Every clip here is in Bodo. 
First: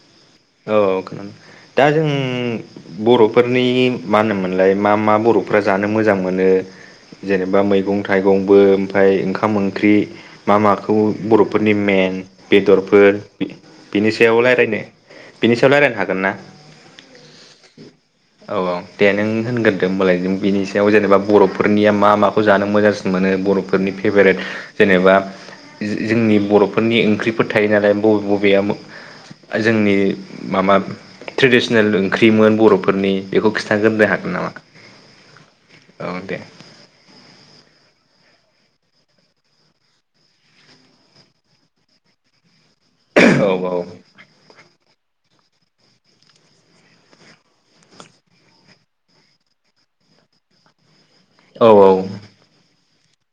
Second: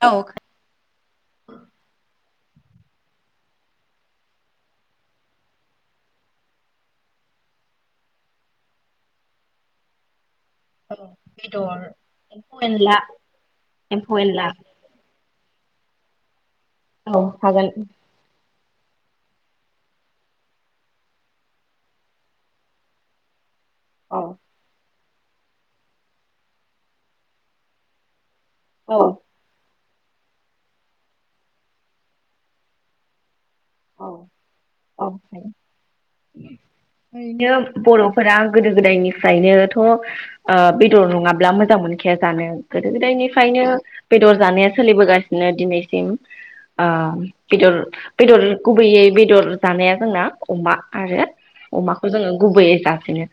औ औ खोनादों दा जों बर'फोरनि मा होनोमोनलाय मा मा बर'फोरा जानो मोजां मोनो। जेनेबा मैगं थाइगंबो ओमफ्राय ओंखाम ओंख्रि। मा माखौ बर'फोरनि मेन बेदरफोर बेनि सो बिनि सायाव रायज्लायनो हागोन ना? औ हागोन। औ औ दे नों होनग्रोदो होमबालाय नों बिनि सायाव जेनेबा बर'फोरनिया मा माखौ जानो मोजांसिन। मोनो बर'फोरनि फेभेरेट। जेनेबा जोंनि बर'फोरनि ओंख्रिफोर थायो नालाय बबे बबेया, औ जोंनि माबा ट्रेडिसनेल ओंख्रिमोन बर'फोरनि, बेखौ औ खिन्थागोरनो हागोन नामा? औ औ दे। ओरैनो बर'फोरा गोदो गोदायनिफ्रायनोथ'। ओ बेदर नङाब्ला मोजां मोनखाया जानो गोदो औ गोदायनिफ्रायनो। बेदर जानाया सोलिबोगासिनो दिनैसिम ओ बेदर बेदर गुबैयै बेदर जानाया जोंना अमा आरो औ अमाखौ जोङो गुबैयै जासिनो।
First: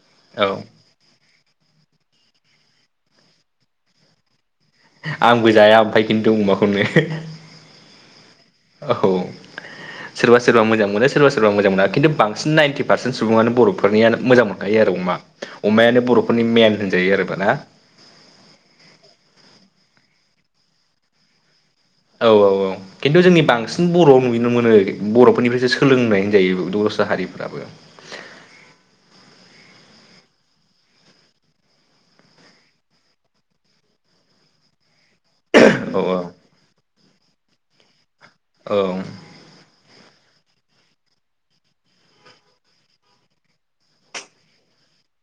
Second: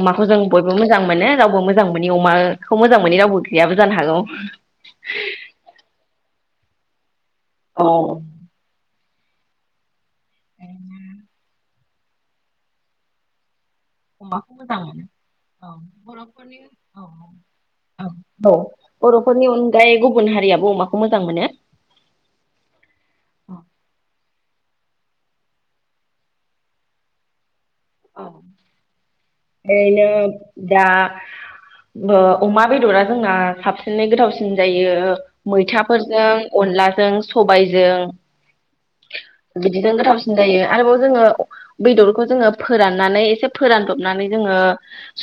अमाखौ जों औ बयबो मोजां मोनो रावबो मोजां मोनि अमाखौ मोजां मोनि रावबो गैयाबो जानो हागौ। आंबो जाया ओमफ्राय खिन्थु अमाखौनो। अ औ सोरबा सोरबा मोजां मोनो सोरबा सोरबा मोजां मोना खिन्थु बांसिन नाइनटि पारसेन सुबुङानो बर'फोर फोरनियानो मोजां मोनखायो आरो अमा अमायानो बर'फोरनि मेन होनजायो आरोबोना। औ बर'फोरनि अनगायै गुबुन हारियाबो अमाखौ मोजां मोनो। औ औ औ खिन्थु जोंनि बांसिन बर'आव नुनो मोनो बर'फोरनिफ्रायसो सोलोंनाय होनजायो द'स्रा हारिफोराबो। [inaudible] बेनो दा। ओ अमा बेदरा जोंना साबसिनै गोथावसिन जायो। औ मैथाफोरजों अनलाजों सबायजों। औ बिदिजों गोथावसिन जायो आरोबाव जोङो बेदरखौ जोङो। फोराननानै एसे फोरानदबनानै जोङो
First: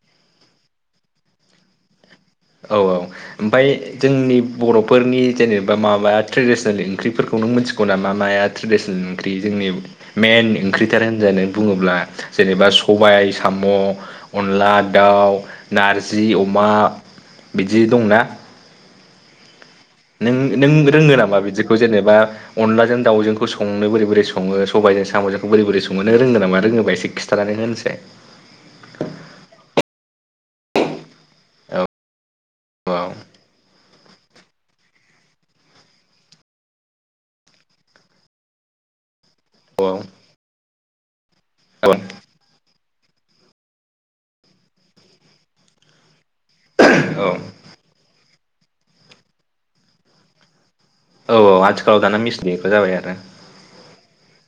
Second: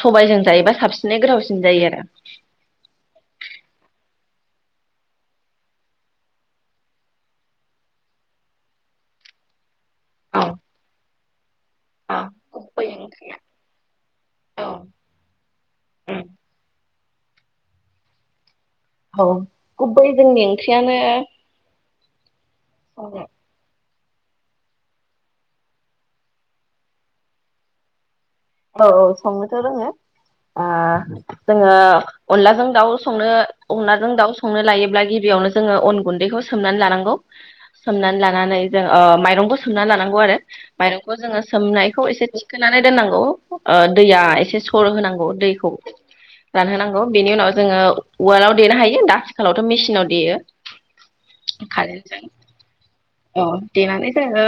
सबायजों जायोबा साबसिनै गोथावसिन जायो आरो औ औ ओमफाय जोंनि बर'फोरनि जेनेबा माबा ट्रेडिसनेल ओंख्रिफोरखौ नों मिथि गुना मा माया ट्रेडिसनेल ओंख्रि जोंनि मेन आरो औ ओंख्रिथार होननानै बुङोब्ला औ जेनेबा गुबै सबाय ओंख्रिया साम बे औ अनला दाउ उम नारजि अमा। बिदि दंना? औ गुबै नों जोंनि नों ओंख्रियानो रोंगो नामा बिदिखौ जेनेबा अनलाजों औ दावजोंखौ स संनो बोरै बोरै सङो सबायजों साम'जोंखौ बोरै बोरै सङो नो रोंगो नामा रोङोबा एसे खिथानानै होनायसाय औ औ संनोथ' रोङो ओ जोङो औ अनलाजों दाउ संनो अनलाजों दाउ संनो लायोब्ला गिबियावनो जोङो अन गुन्दैखौ सोमनानै लानांगौ। सोमनानै लानानै जों ओ माइरंबो, थुना औ लानांगौ आरो माइरंखौबो जोङो औ सोमनायखौ एसे थिखोनानै दोननांगौ। दैया एसे सर होनांगौ दैखौ रानहोनांगौ औ बेनि उनाव जोङो। उवालाव देनो हायो दा आथिखालावथ' मेसिनाव देयो। औ औ आथिखालाव दाना मिसिनजोंबो जाबाय आरो अ देनानै जोङो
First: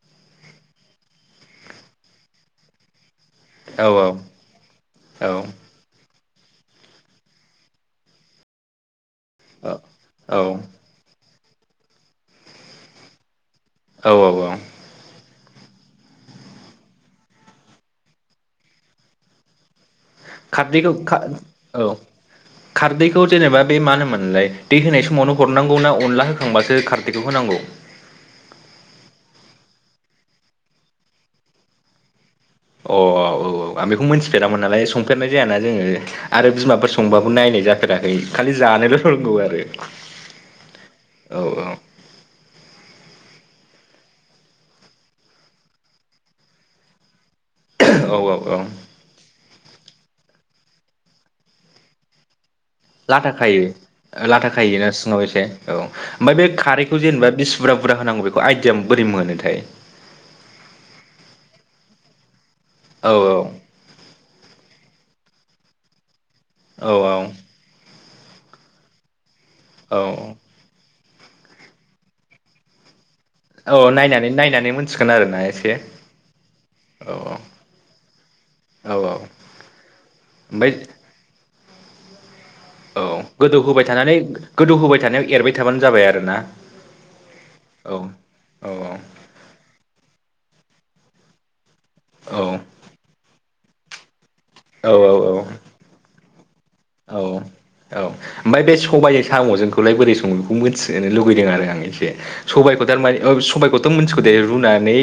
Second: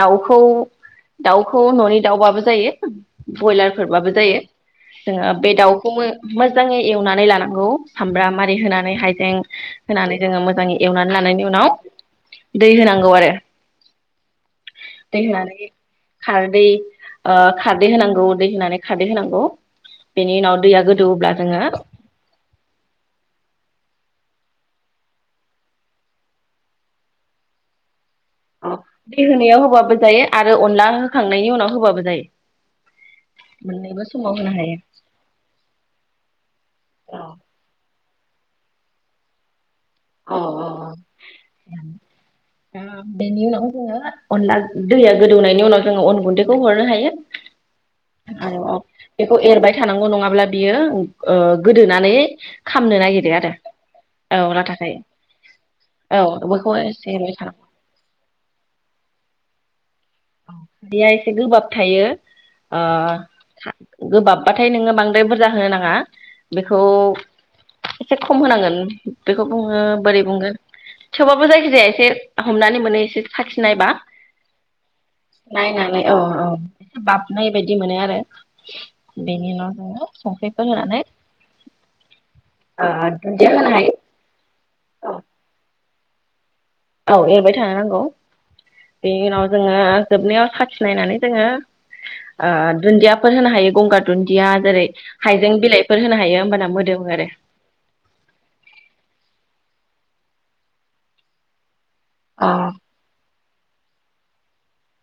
दाउखौ दाउखौ न'नि दाउबाबो जायो। औ बयलारफोरबाबो औ जायो औ जोङो बे दाउखौमो मोजाङै एवनानै लानांगौ सामब्राम आरि होनानै हाइजें औ होनानै औ जोङो मोजाङै एवनानै लानायनि उनाव दै होनांगौ आरो औ औ अ दैे होनानै खारदै ओ खारदै होनांगौ दै होनानै खारदै होनांगौ। बेनि उनाव दैया खारदैखौ खा गोदौवोब्ला जोङो [inaudible] खारदैखौ जेनेबा बे मा होनोमोनलाय दै होनाय समावनो हरनांगौ ना अनला होखांबासो खारदैखौ होनांगौ? अ दै होनायाव होबाबो जायो आरो अनला होखांनायनि उनाव होबाबो जायो। अ औ औ औ आं मोननैबो बेखौ समाव होनो मोनथिफेरामोन हायो। नालाय संफेरनाय जायाना जोङो आरो बिमाफोर संबाबो नायनाय जाफेराखै खालि जानोल' रोंगौ आरो अ अ अ औ ओं दा बेनि उनाव जोङो अनला दैया गोदौनायनि उनाव जोङो अन गुन्दैखौ हरनो हायो। औ ओ औ अ बेखौ एरबाय थानांगौ नङाब्ला बियो ओ गोदोनानै खामनो लाथा नागिरो आरो खायो। ओ लाथा औ खायोना खायो सिङाव एसे औ ओमफाय बे बेखौ खारैखौ एसे जेनेबा एरबाय बेसे थानांगौ बुरजा बुरजा होनांगौ बेख खौ आयदिया बोरै मोनोथाय अ खारदैया एसे गोबाब थायो ओ औ खा गोबाबबाथाय नोङो बांद्राय बुरजा होनो नाङा बेखौ औ एसे खम होनांगोन बेखौ बुङो औ बोरै बुंगोन थेवबाबो जायखिजाया एसे हमनानै मोनो एसे औ साखिनायबा नायनानै नायनानै मोन नायनानै औ औ औ बाबनाय बायदि मोनो आरो औ औ बेनि उनाव जोङो ओमफ्राय संख्रिफोर होनानै ओ औ दुन्दिया गोदौ होनो होबाय हायो थानानै गोदौ होबाय थानायाव एरबाय थाबानो जाबाय आरोना औ एरबाय थानो औ नांगौ औ बेनि उनाव जोङो जोबनायाव साखि नायनानै जोङो ओ औ दुन्दियाफोर होनो हायो गंगार दुन्दिया जेरै औ औ औ हाइजें बिलाइफोर होनो हायो होमबाना मो औ अ औ ओमफाय बे सबाय साम'जोंखौलाय बोरै सङो बेखौ मोनथिजानो लुगैदों आरो आं एसे सबायखौ टारमाने ओ सबायखौथ' मोनथिगो दे रुनानै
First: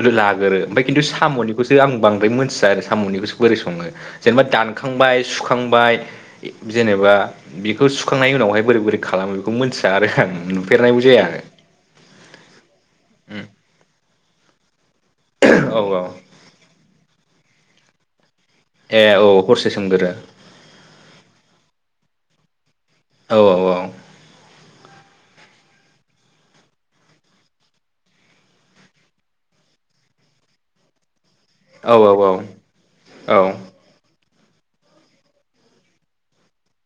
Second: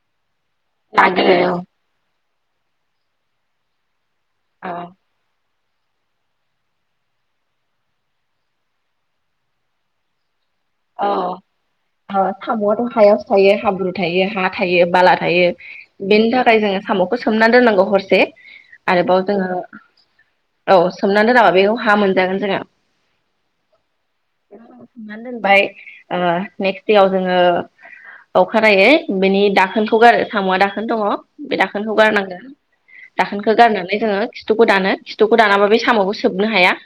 बोलो लाग्रो ओमफाय खिन्थु आरो जानो साम'निखौसो आं बांद्राय मोनथिया आरो साम'निखौसो बोरै सङो जेनेबा दानखांबाय सुख खांबाय जेनेबा बेखौ सुखांनायनि उनावहाय बोरै बोरै खालामो बेखौ मिथिया आरो आं नुफेरनायबो जाया औ-औ साम'आथ' हायावसो थायो हाब्रु थायो हा थायो बाला थायो औ औ बेनि थाखाय जोङो साम'खौ सोमना दोननांगौ हरसे ए आरोबाव औ जोङो हरसे सोमगोरो औ सोमनानै दोनाबा बेखौ हा मोनजागोन जोङो औ औ औ सोमनानै दोनबाय नेक्स देआव जोङो अखानायै बेनि दाखोनखौ गारो साम'आ दाखोन दङ। बे औ दाखोनखौ गारनांगोन औ दाखोनखौ गारनानै जोङो खिथुखौ दानो खिथुखौ दानाबा बे साम'खौ सोबनो हाया।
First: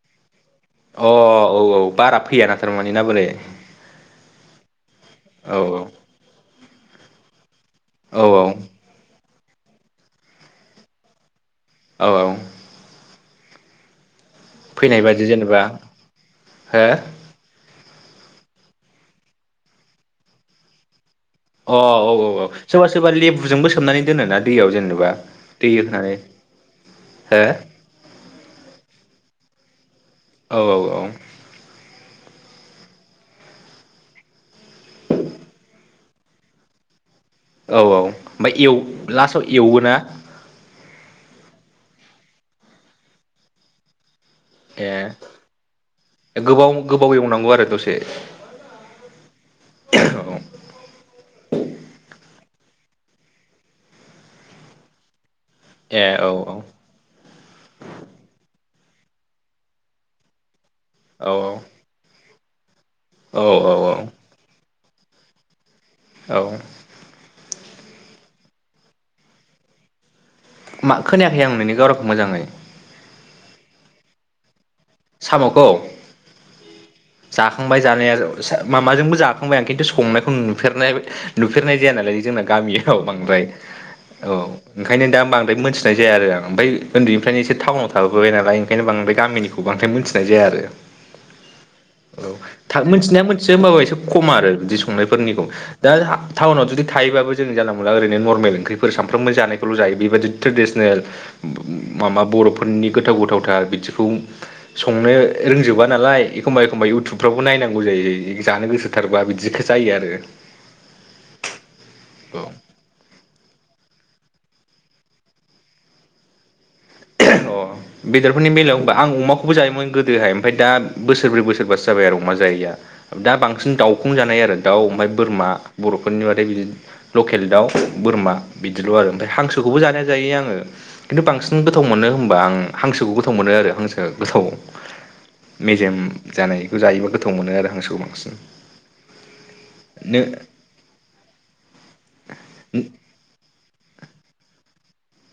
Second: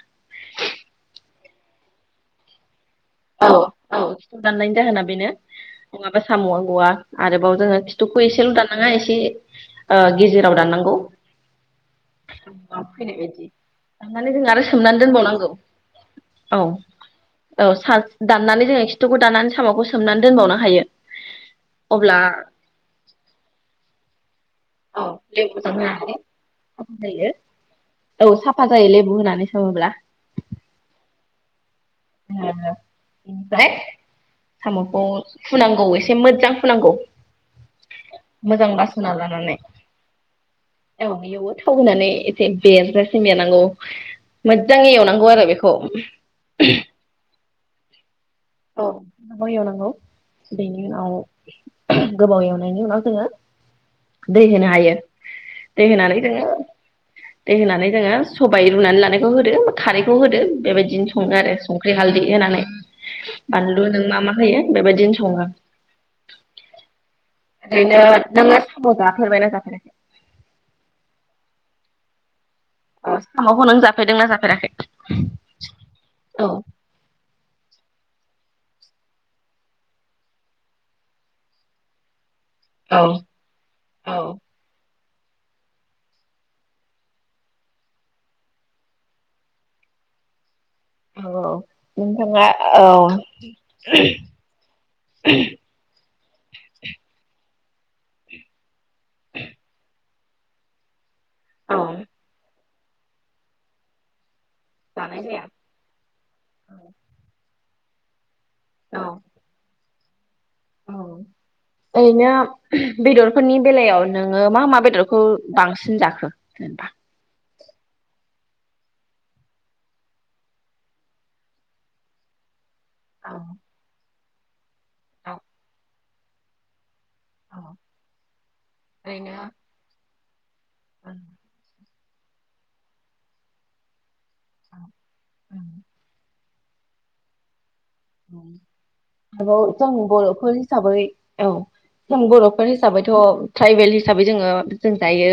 अ' औ औ बारा फैयाना थारमाने ना बोरै औ औ खिथु दाननायनि जाहोना बेनो औ नङाबा साम'आ गवा आरोबाव जोङो खि थुखौ औ औ एसेल' दाननाङा एसे ओ गेजेराव दाननांगौ। औ औ औ औ फैनाय बायदि दाननानै जोङो आरो सोमनानै फैनाय बादि दोनबावनांगौ जेनेबा अ हो अ औ औ सार दाननानै जोङो खिथुखौ दाननानै साम'खौ सोमनानै दोनबावनो हायो। अ औ अब्ला औ औ ओ सोरबा सोरबा लेबुजोंबो सोमनानै दोनोना दैयाव औ जेनेबा दै लेबुजों होनानै साफा जायो हो औ साफा जायो लेबु होनानै सोङोब्ला औ औ औ [inaudible] साम'खौ फुनांगौ एसे मोजां फुनांगौ। औ औ ओमफ्राय मोजां बासना लास्टआव लानानै एवोना? औ एवबो थाव होनानै एसे बेरजासे मेनांगौ। मोजाङै ए एवनांगौ आरो बेखौ। गोबाव गोबाव एवनांगौ आरो दसे। औ गोबाव एवनांगौ औ बेनो उनाव गोबाव एवनायनि उनाव जोङो दै होनो हायो। दै ए होनानै औ जोङो दै होनानै जोङो सबाय रुनानै लानायखौ होदो खारखौ होदो बेबायदिनो सङो औ आरो संख्रि हालदै होनानै औ बानलु नों औ मा मा होयो बेबायदिनो सङो। औ ओरैनो नोङो साम' जाफेरबायना जाफेराखै? मा खोनायाखै आं नोंनि गारांखौ मोजाङै? अ सामखौ नों जाफेरदों ना जाफेराखै? साम'खौ औ जाखांबाय जानाया माबाजोंबो जाखांबाय आं खिन्थु संनायखौ नुफेरनाय नुफेरनाय जाया नालाय जोंना औ गामियाव बांद्राय औ। ओंखायनो दा बांद्राय मिथिनाय जाया आरो आं ओमफ्राय उन्दनिफ्रायनो एसे टाउनाव थाबोबाय नालाय ओंखायनो बांद्राय गामिनिखौ बांद्राय मिथिनाय जाया आरो। औ नोंथाङा औ मोनथिनाया मोनथियो होनोमबाबो एसे खम आरो बिदि संनायफोरनिखौ दा टाउनाव जुदि थायोबाबो जोंनि जानला मोनला ओरैनो नरमेल ओंख्रिफोर सानफ्रोमबो जानायखौल' जायो बेबायदि ट्रेडिसनेल औ माबा बर'फोरनि गोथाव गोथावथार बिदिखौ संनो जानाय जाया रोंजोबा नालाय एखमबा एखमबा इउटुबफ्रावबो नायनांगौ जायो जानो औ गोसोथारबा बिदि। जायो आरो। [inaudible] औ [inaudible] बेदरफोरनि बेलायाव नोङो मा मा बेदरखौ बांसिन जाखो जेनबा? अ' बेदरफोरनि बेलायाव होनबा आं अमाखौबो जायोमोन गोदोहाय ओमफ्राय दा बोसोरब्रै बोसोरबासो जाबाय आरो अमा जायैया। दा बांसिन दाउखौ जानाय आरो दाउ ओमफ्राय बोरमा बर'फोरनि बादै बिदिनो लकेल दाउ बोरमा बिदिल' आरो ओमफ्राय हांसोखौबो जानाया जायो आङो खिन्थु बांसिन बोरमा गोथाव मोनो होमबा आं हांसोखौ गोथाव मोनो आरो हांसोआ गोथाव मेजेम जानाय जायोबा गोथाव मोनो आरो हांसोखौ बांसिन आरो जों बरफोर हिसाबै औ जों बरफोर हिसाबैथ ट्राइबेल हिसाबै जोङो जों जायो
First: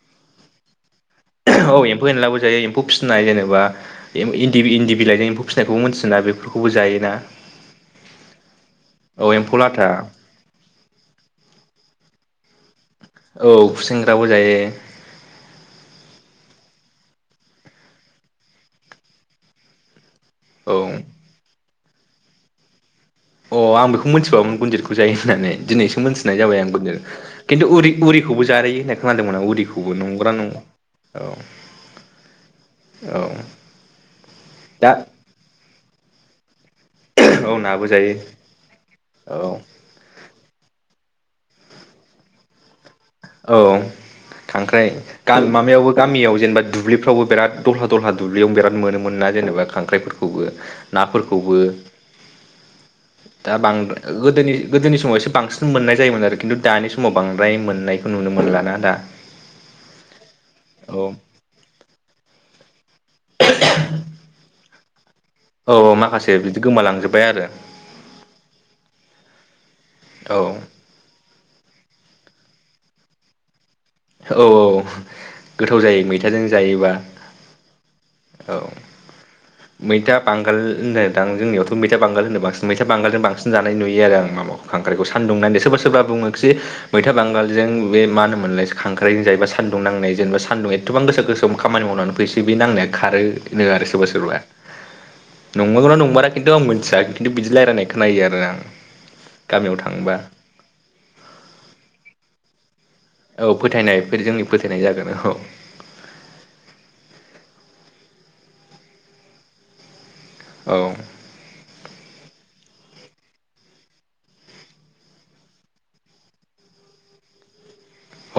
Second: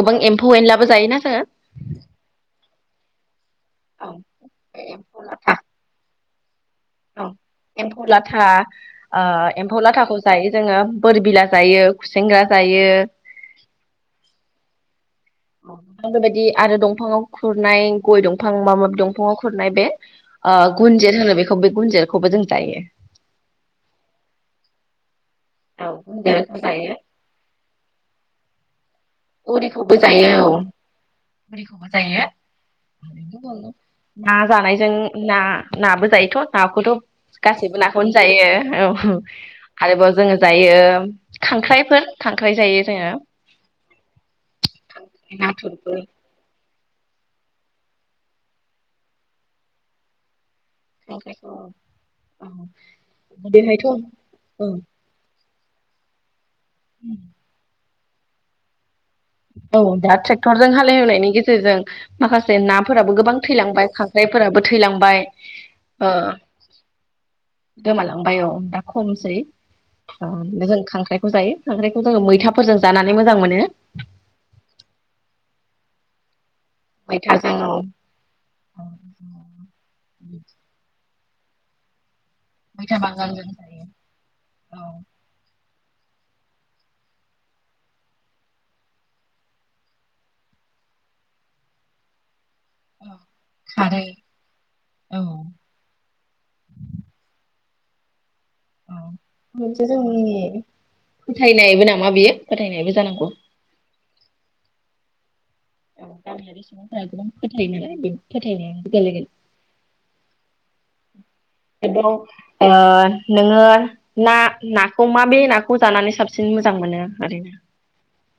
गोबां एफौ एनलाबो जायोना जोङो? औ एम्फौ एनलाबो जायो एम्फौ फिनाय जेनेबा औ इन इन्दि इन्दि बिलाइजों एम्फौ फिसिनायखौबो मोन्थियोना बेफोरखौबो जायो। औ एम्फौ लाथा ओ औ एम्फौ लाथा लाथाखौ जायो जोङो बोर बिला जायो, खुसेंग्रा जायो, औ खुसेंग्राबो जायो। बेबायदि आरो दंफाङाव खुरनाय गय दंफां माबा माबि दंफाङाव खुरनाय बे ओ औ अ गुनजेर होनो बेखौ बे गुनजेरखौबो जों जायो। अ आं बेखौ मोनथिफेरामोन गुनजेदखौ जायो होननानै औ दिनैसो मिथिनाय गुनजेतखौ जाबाय आं जायो गु‌नजेद खिन्थुर उरि उरिखौबो जायो होननाय खोनादोंमोन आं उरिखौबो जायो नंगौना औ नङा औ उरिखौबो जायो औ [unintelligible] ना जानायजों दा ना नाबो जायोथ नाखौथ औ गासैबो नाबो नाखौनो जायो औ औ आरोबाव जोङो जायो खांख्राइफोर खांख्राइ जायो जोङो। औ खांख्राइ गा माबायावबो नाथुरफोर गामियाव जेनेबा दुब्लिफ्रावबो बिराद दलहा दलहा दुब्लियाव बिराद मोनोमोन ना जेनेबा खांख्राइफोरखौबो खांख्राइखौ नाफोरखौबो दा गोदोहायथ' बांद्रा गोदो गोदोनि समाव एसे बांसिन मोननाय जायोमोन आरो खिन्थु दानि समाव बांद्राय मोननायखौ नुनो मोनलाना दा औ दा ट्रेक्टरजों औ हालेवनायनि गेजेरजों माखासे नाफोराबो गोबां थैलांबाय खांख्राइफोराबो थैलांबाय औ ओ माखासे बिदि गोमालांजोबबाय आरो गोमालांबाय औ दा खमसै ओ औ जों खांख्राय जायो खांख्राइखौ जोङो मैथाफोरजों जानानै मोजां मोनो औ औ गोथाव जायो मैथाजों जायोबा मैथाजों औ औ मैथा बांगाल होननाय दां जोंनियावथ मैथा बांगाल होनो बांसिन मैथा बांगालजों बांसिन जानाय नुयो आरो आं माबाखौ खांख्राइखौ सानदुंनानै सोरबा सोरबा बुङोखि मैथा बांगालजों बे मा होनो मोनलाय खांख्राइजों जायोबा सान्दुं नाय जेनेबा सानुं एथबां गोसा गोसोम खामानि मावनानै फैसै बे नांनाय खारो होनो आरो सोरबा सोरबा नंगौना नंमारा खिन्थु आं मोन्थिया खिन्थु बिदि रायलायनाय खोनायो आरो आं गामियाव मोनसे थांबा जोंनि फोथायनायबो नामा बियो फोथायनायबो जानांगौ औ फोथायनायफोर जोंनि फोथायनाय जागोन औ औ गामियारि सुबुंफोरा गोबां फोथायो नालाय बे फोथायनाया गोलैगोन औ [unintelligible] ओ नोङो ना नाखौ माबे नाखौ जानानै साबसिन मोजां मोनो ओरैनो?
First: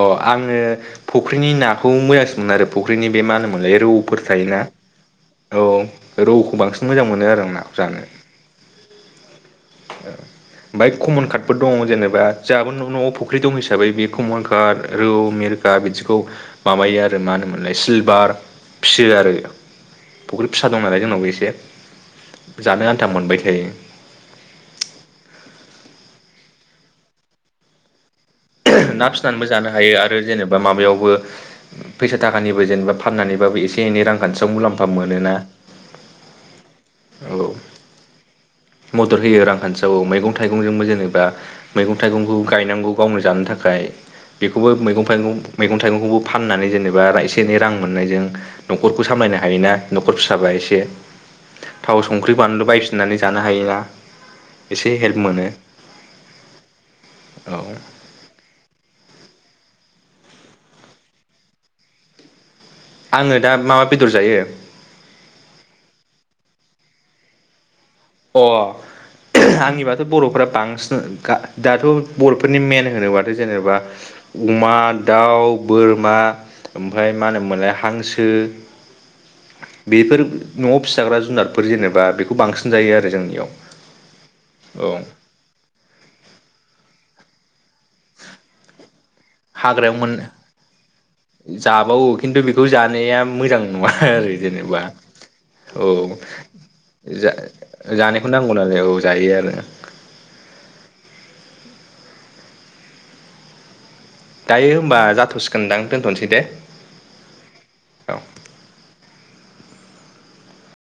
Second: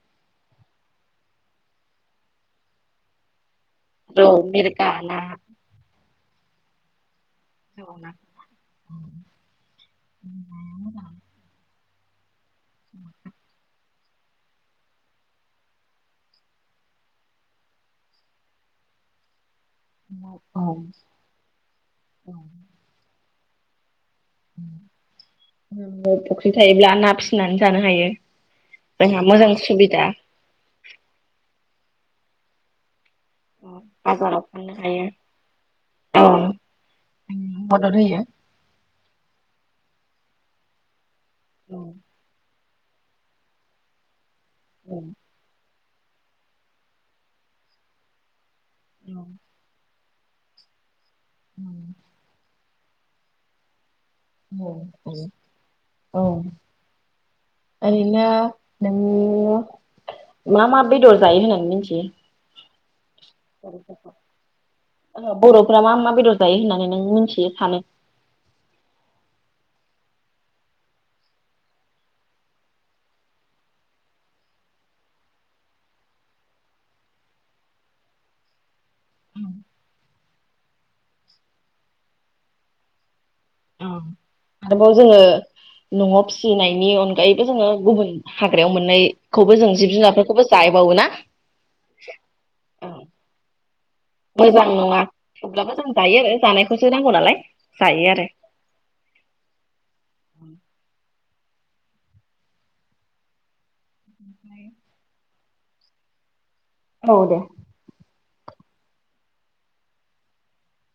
अ आङो फुख्रिनि नाखौ मोजांसोमोन आरो फुख्रिनि बे मा होनोमोनलाय रौ फोर थायोना मिरगा ना औ रौखौ बांसिन मोजां मोनो आरो आं ना रौ ना बाय कमन कार्डबो दंङ जेनेबा जोहाबो नआव फख ख्रि दं हिसाबै बे कमलकाट रौ मिरगा बिदिखौ माबायो आरो मा होनोमोनलाय सिलभार फियो आरो फुख्रि फिसा दं नालाय जोंनावबो एसे जानो आन्था मोनबाय थायो फुख्रि थायोब्ला ना फिसिनानै जानो हायो ना जोंहा फिसिनानैबो मोजां जानो हायो सुबिदा आरो जेनेबा माबायावबो फैसा थाखानिबो जेनेबा फाननानै फ्रावबो एसे एनै रांखान्थियाव मुलाम्फा मोनोना औ औ मदद होयो मदद होयो रांखान्थियावो मैगं थाइगंजोंबो जेनेबा मैगं थाइगंखौ गायनांगौ गावनो जानो थाखाय बेखौबो मैगं फाइगं मैगं थाइगंखौबो फाननानै जेनेबा एसे एनै रां मोननायजों न'खरखौ सामलायनो हायोना। न'खर फिसाबा एसे थाव संख्रि बानलु बायफिननानै जानो हायोना। औ एसे औ हेल्प मोनो औ औ ओरै नो नोङो मा मा बेदर जायो होननानै मिथियो? आङो दा मा बेदर जायो औ बरफोरा मा मा बेदर जायो होननानै नों मिथियो साननो अ आंनिबाथ बरफ्रा बांसिन गा दाथ बरफोरनि मेन होनोबाथाय जेनेबा अमा दाउ बोरमा ओमफाय मा होनोमोनलाय हांसो बेफोर न'आव फिसाग्रा जुनारफोर जेनेबा बेखौ बांसि जायो आरो जोंनियाव। औ औ आरोबाव जोङो न'आव फिसिनायनि अन गायैबो जोङो गुबुन हाग्रायाव मोननायखौबो जों हाग्रायाव जिब मोन जुनारफोरखौबो जाहैबावो ना? जाबावो खिन्थु बेखौ औ जानाया मोजां नङा आरो मोजां जेनेबा नङा थेवब्लाबो जों औ जायो आरो जानायखौसो नांगौ नालाय जायो आरो जा-जानायखौ नांग अनानै औ जायो आरो। दायो होमबा जाथ'सिगोनदां दोनथ'नोसै दे? औ दे। औ